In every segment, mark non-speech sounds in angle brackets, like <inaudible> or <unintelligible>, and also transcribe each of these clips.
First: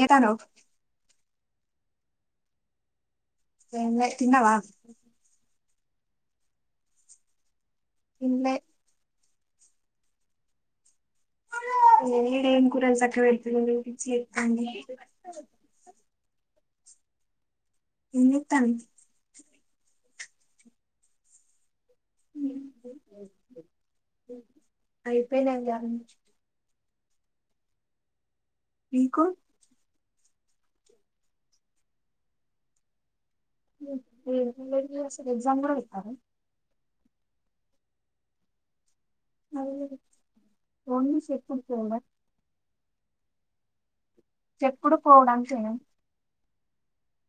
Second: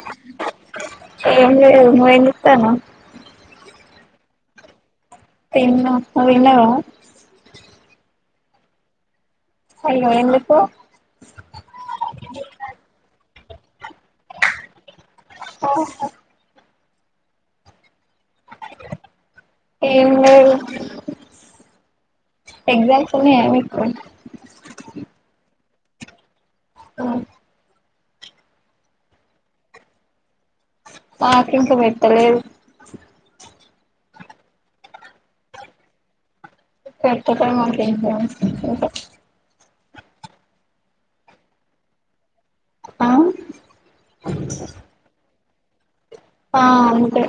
చేతనవ్ ఏం లేదు నువ్. ఎం జెత్తన్నవ్ ఏం లె తిన్నవా ఏందో నువ్వు తిన్నవ తిన్లె అయ్యో ఎందుకు నేనేం కూర సక్కఅతంది పిచ్చిలెత్తంది ఓ హో ఏం చేత్తన్న వ్ ఏం లేదు ఎగ్జామ్స్ ఉన్నయామీకు అ అవు మీకు మాకింక పెట్టలేదు ఏం కాలేజ్ అసలు ఎగ్జామ్ గూడ బెట్టరా పెట్టకే మాకుఎగ్జామ్స్ ఓన్లీ చెప్పుకుపోవా ఆ చెప్పుడు పోవడానికే ఆ అంతే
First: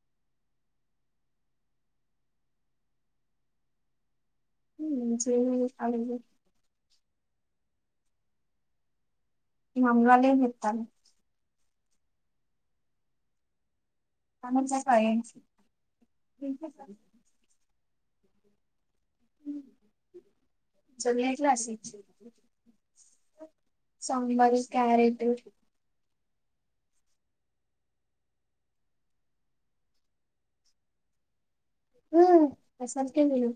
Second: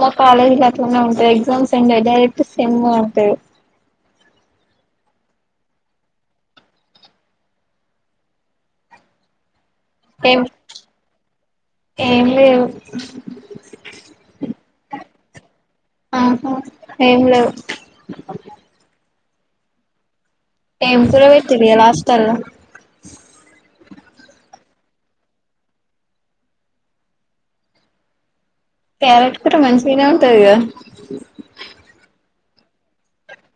మా కాలేజీ లో అట్లనే ఉంటాయిఎగ్జామ్సేలే డైరెక్ట్ సెమ్ అంటరు ఏం చేయాలి అడుగు మమ్ ఏం గాలెతీత్తంది ఏం లేవు చానాసెపాయె ఆహా ఏం లేవు ఏం జొన్న కూర ఎట్లా పెట్టి న్రు ఇయల హస్టల్‌లో సాంబారు క్యారెట్ క్యారెట్ కూడా మంచిగానే ఉంటదిగా అసలికెతినను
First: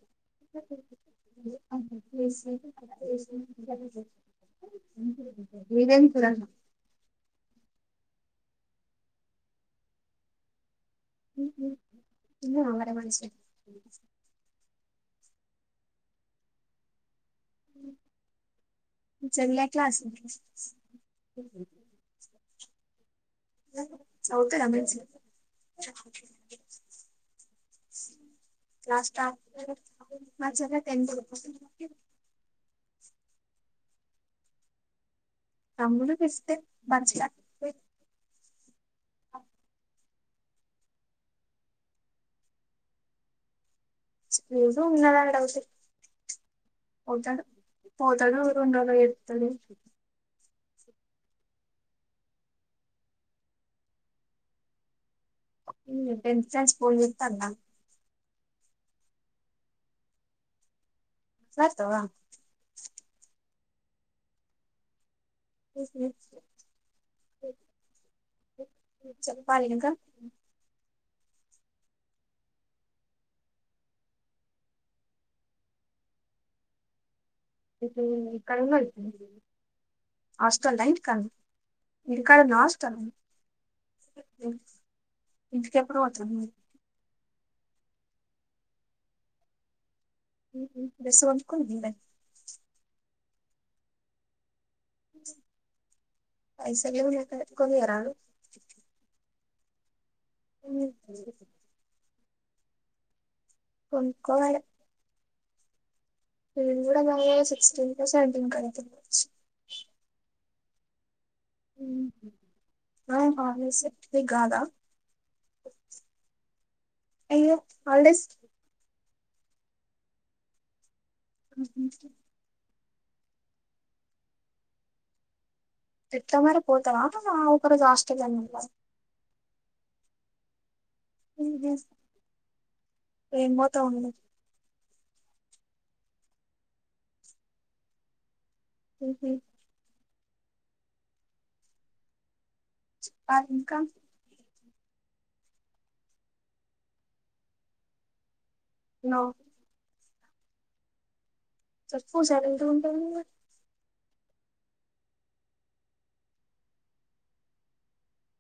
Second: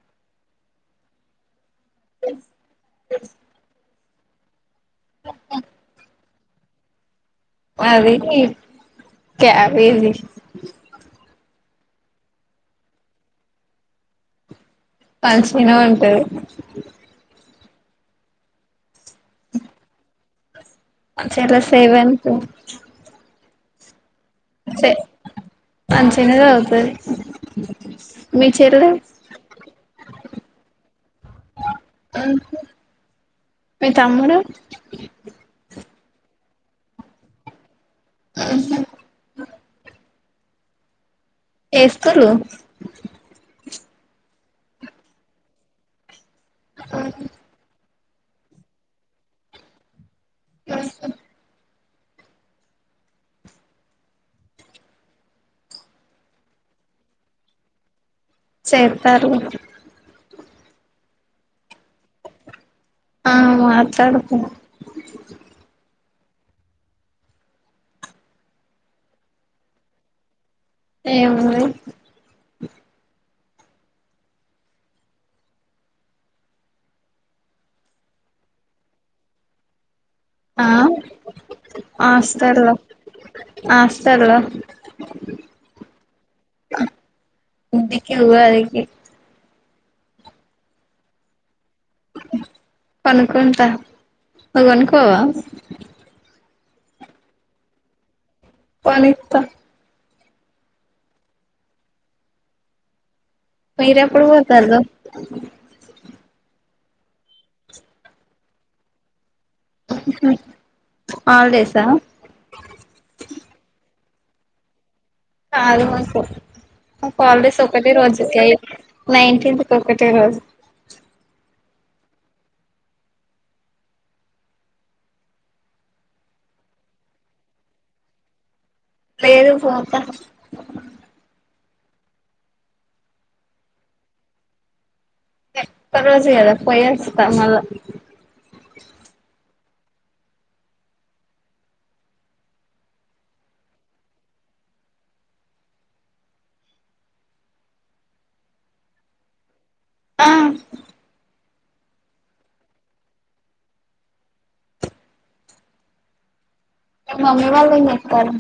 <unintelligible> మీదేంకూర మాది క్యాబేజి ఇ మర మనషే పల్ సీనా ఉంటది మీ చెల్లి ఏ క్లాస్ మా చెల్లి సెవెంత్ ఆహ చె మంచిగనెచదువుతది నా స్టాప్ మా చెల్లె టెంత్ స్ మీ తమ్ముడు తమ్ముడు బెస్ట్. మంచిగ అహా ఏ స్కూలు స్కూలు ఉన్నదానే డౌటు <inaudible> పోతాడో ఉంటాడో ఏది తెలీదు <inaudible> ఇ టెన్త్ ఛాయిస్ పోయోత్తన్న చేతారు నత్తవా ఆ మాట్లాడుకొను చెప్పాలి ఇంకా ఇంకా ఏముంది ఎక్కడున్నావ్ ఇప్పుడు నువ్వు ఆ హాస్టల్ నా ఇంటికాడనా ఇంటికాడ ఉన్నావా హాస్టల్లో హాస్టల్ నా హాస్టల్లో ఇంటికెప్పుడు పోతుంది మీ ఇంటికి ఉగాదికి డ్రెస్ కొనుక్కున్నది కొనుకుంటా నువ్వు కొనుకోవా పైసలు నాకాడ కొనియరాదు కొనిత్తా అ పైరప్పుడు కొనుక్కోవాలే పోతాళ్ళు నేను కూడా కొనలే సిక్స్టీన్ కో సెవెన్ టీన్ కో కొంట కావచ్చు స ఆ కాల్ చేసేది నీ కాదా కాదు వాసు మాకు అయ్యో హాలిడేస్ ఒకటే రోజు హాలిడేస్ కె నైన్టీన్త్ కి ఒకటే రోజు అ ఎట్లా మరి పోతావా ఒక రోజు హాస్టల్ లో ఉంటావా లేదు పోత ఏం పోతావు ఉండు కొన్ని రోజులే కదా పోయి వస్తా మల్ల ఉహ ఆ ఇంకా నో ఆ చ పూజాల ఎందు ఉంటాయి కదా మీ మమ్మీ వాళ్ళు ఏం చేత్తాళ్లు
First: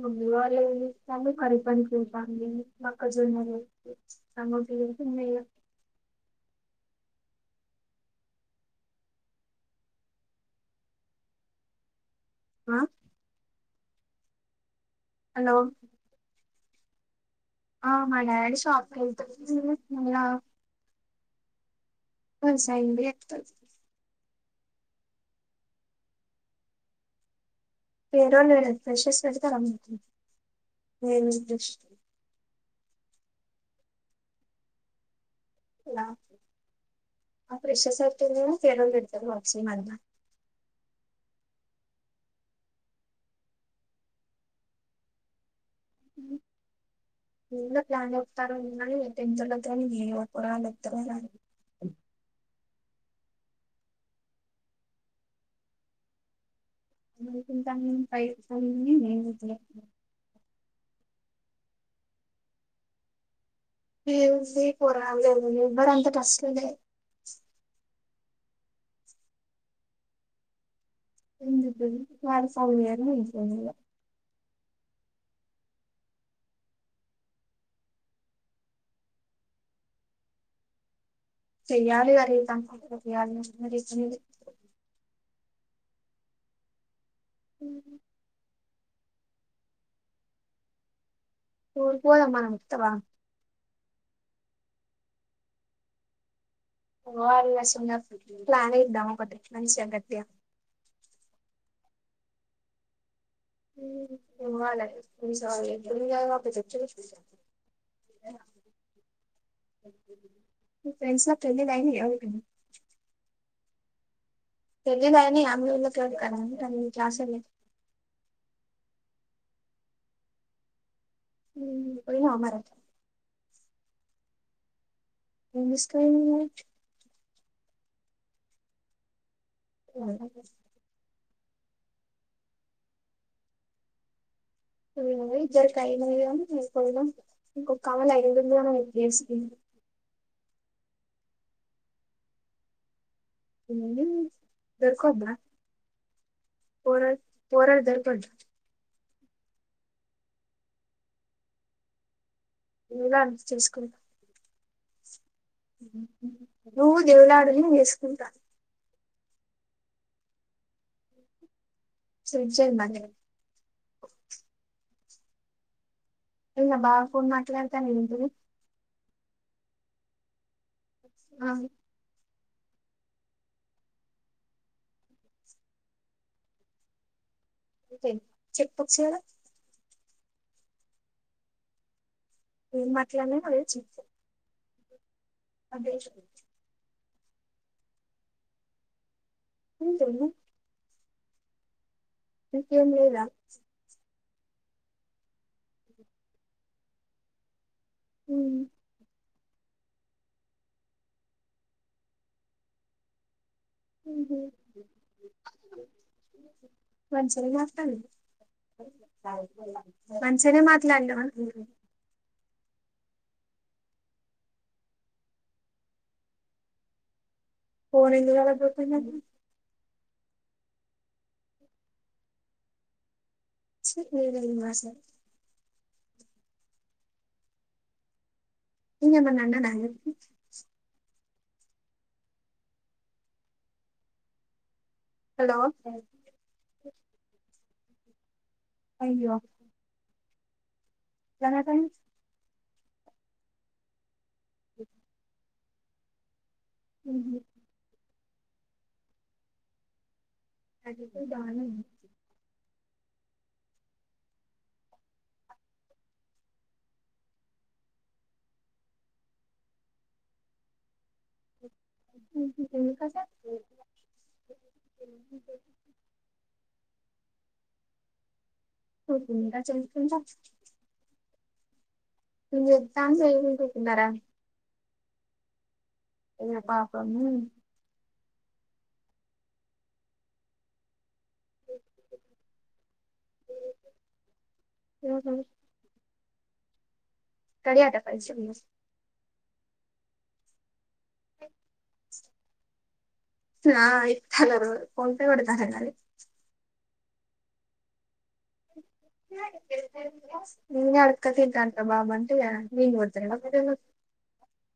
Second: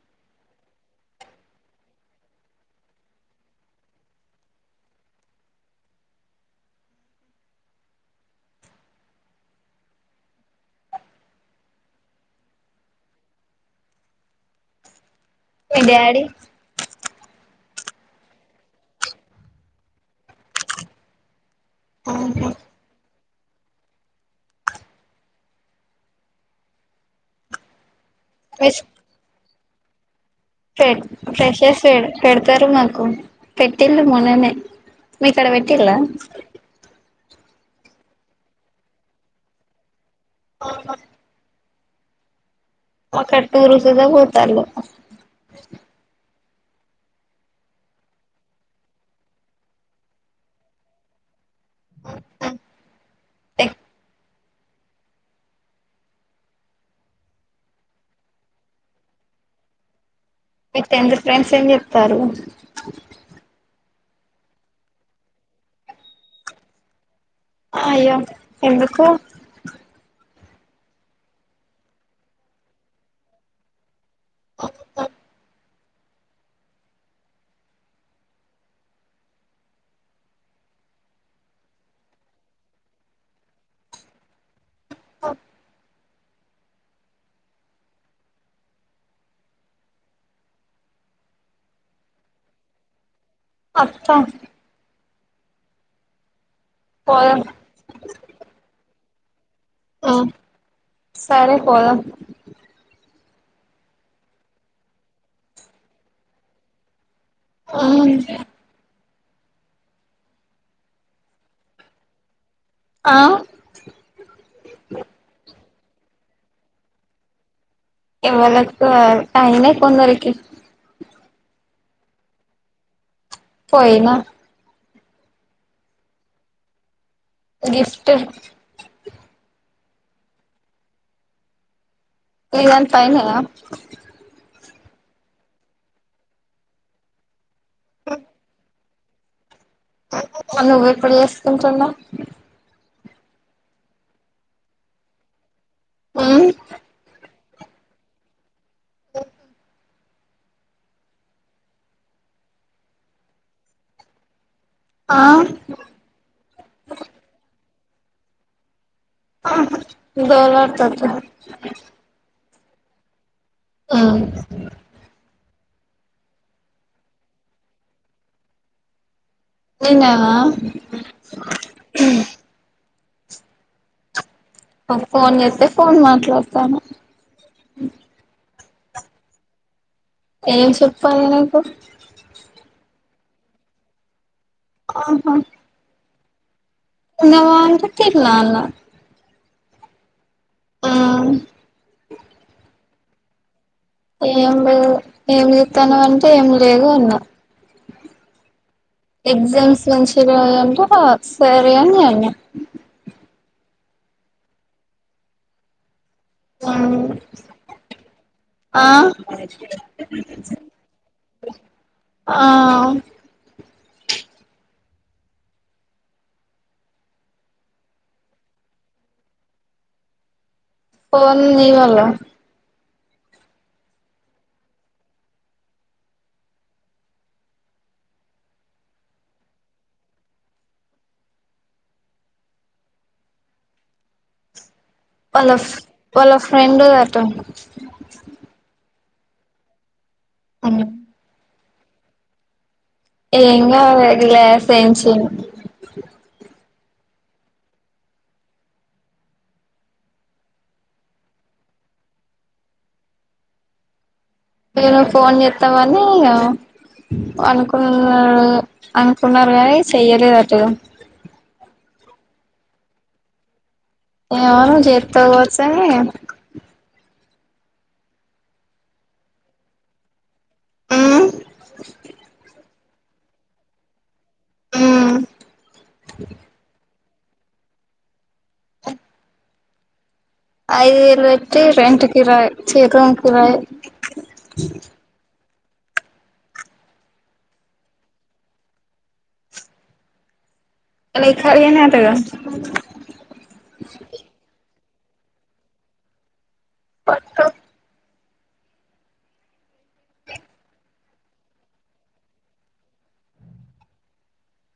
మమ్మీ వాళ్ళు ఏం చెత్తళ్లు కరువు పని పోతుంది మొక్కజొన్నలు <unintelligible> అమ్మయ్య ఆ హలో మీ డాడీ ఆ మా డాడీ షాప్ కి వెళ్తాడు <unintelligible> ఆహా <unintelligible> పేరు ఫ్రెషర్స్ పెత ఫెడ్ ఫ్రెషర్స్ పెడతారు మాకు పెట్టింది మొననే మీ కడ మట్టిలా ఆ ప్రెషర్స్ <unintelligible> ఇడతారు బాక్సీ మధ <unintelligible> ఒక టూరు కూడా పోటళ్ళు అ ఎప్లాన్తారుని పెంచదుని నే కూడాద్ద అని అడి <unintelligible> మీ టెన్త్ ఫ్రెండ్స్ ఏం చేస్తారు ఏముంది కొరాల లేదు ఎవ్వరు అంత టస్లులే అ అయ్యో ఎందుకు ఎం చెప్పేది <unintelligible> చెయ్యాలి మరి ఇంకా <unintelligible> ఓ హు ఉరికి పోదామా వత్తవ వత్త ఓ పోదాం ఆర్ ఎస్ మీద ప్లాన్ ఇద్దాం ఒకటి మంచిగా ఆ గట్టిగా సరే పోదాం ఉ పోవాలి <unintelligible> హు మీ ఫ్రెండ్స్ పెళ్లి అయినయా ఎవరికైనా ఆ పెళ్లిలో అయినయా మీ ఊర్లో ఎవరికైనా మీ క్లాస్ వాళ్ళకి ఎవరికి అయినే కొందరికి <unintelligible> పోయినా ఏం తీసుకుపోనావ్ గిఫ్ట్ అవు <unintelligible> ఇవాళ ఫైనల్ ఆ ఇద్దరికియి <inaudible> ఇంకొ కమలు అయిదుంద ఉద్దేశంది నువ్వు ఎప్పుడు చేసుకుంటున్నావు దొర్కద ఆ పోర పోర <unintelligible> ఓ వున్నారు చేసుకుంట ఆ నువ్వు దేవులాడు నీను చేసుకుంటా దేవులాడుత <inaudible> ఆ నిన్న బాగా ఫోన్ మాట్లాడతా ఉంది నిన్నానా ఆ ఫోన్ చేస్తతే ఫోన్ మాట్లాడతాను. ఓకే చెప్పు వచ్చదా ఏం చెప్పాలి నాకు ఏం మట్లావో అదే చప్పు ఆహా అదే తిన్నావా అంటే తిన్నావా అన్న ఏం తెలవదా ఆ ఇంకేం లేదా ఏం లేదు ఏం చేస్తాను అంటే ఏం లేదు అన్నా హూ ఎగ్జామ్స్ నుంచింటే ఆ సరే అనిను ఊహు ఉమ్ మంచిగానే నడుస్టాన్ది ఆ మంచిగానే మాట్లాడవా ఆ ఫోనీ ఇ ఫోన్ ని వాళ స మా సార్ ఇంమ అన్నడా హలో వల ఫ్రెండ్ అంత అయ్యో అవును కా అదిలే సంచ హ అది బాను మేను ఫోన్ చేస్తామని అనుకున్నారు అనుకున్నారు కానీ చెయ్యలేదు అటు ఎందుకు అంత ఎవను చెత వచ్చ త మీగా చెం <unintelligible> ఉమ్ ఉమ్ <unintelligible> ఐదు వేలు పెట్టి రెం కిరాయి చిరం కిరాయి అ కయాటప్పల్ చె అ ఎక్కరి <unintelligible> నా ఇల కొంత కూడాడతారది వస్తా నంగ్ అడకతింత అంత నే బాధ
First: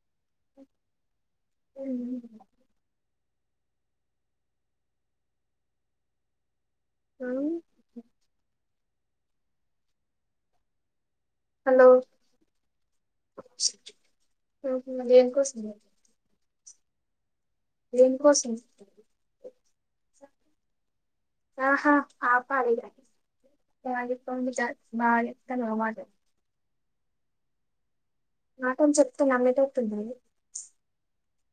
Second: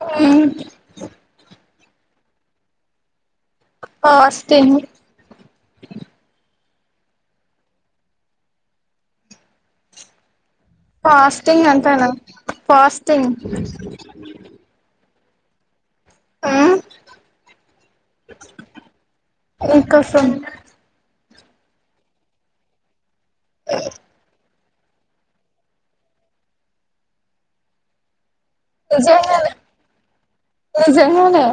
ఆ ఉ <unintelligible> అవు ఫాస్టింగ్ హలో అంతేనా ఫాస్టింగ్ కోసమ దేనికోసం ఇంకా స ఆహా ఆపాలి బాగా తెనువా మాట మాటని చెప్తున్నా నిజంగానే అమ్మదవుతుంది నిజంగానే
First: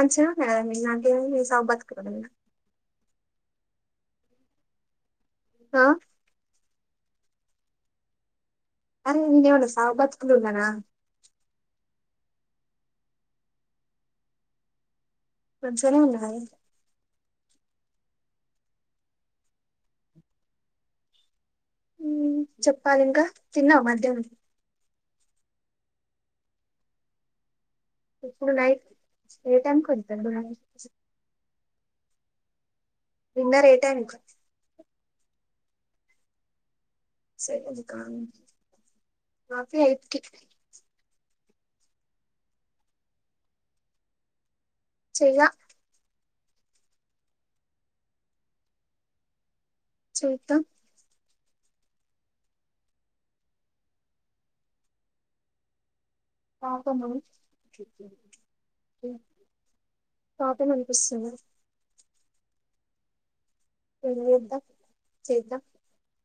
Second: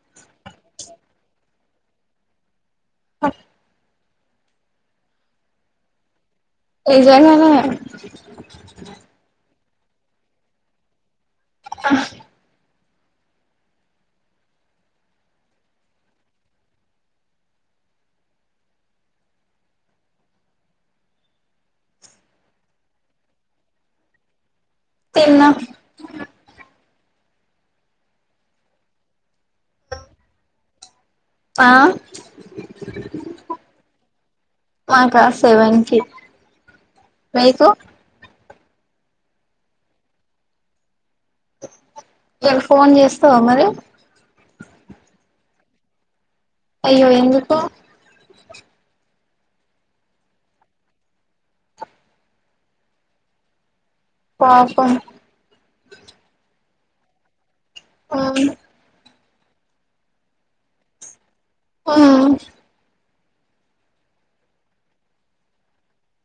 <unintelligible> ఆ ఆ <unintelligible> అరే <unintelligible> సావు బతుకులో ఉన్నాన <unintelligible> చెప్పాలి ఇంకా తిన్నావు మధ్యానం తన్న ప్పుడుఐ ఏ టైమ్ <unintelligible> ఆ డిన్నర్ ఎ టైమ్ మాక సెవెన్కి సెవెన్ కా మాకీ ఎయిట్ కి <unintelligible> ఫోన్ చేస్తావ మరి చెయ్లా అయ్యో ఎందుకు చేదం పాపం పాపమా మ్మ్ పాపం అనిపిస్తుంది ఆ <unintelligible>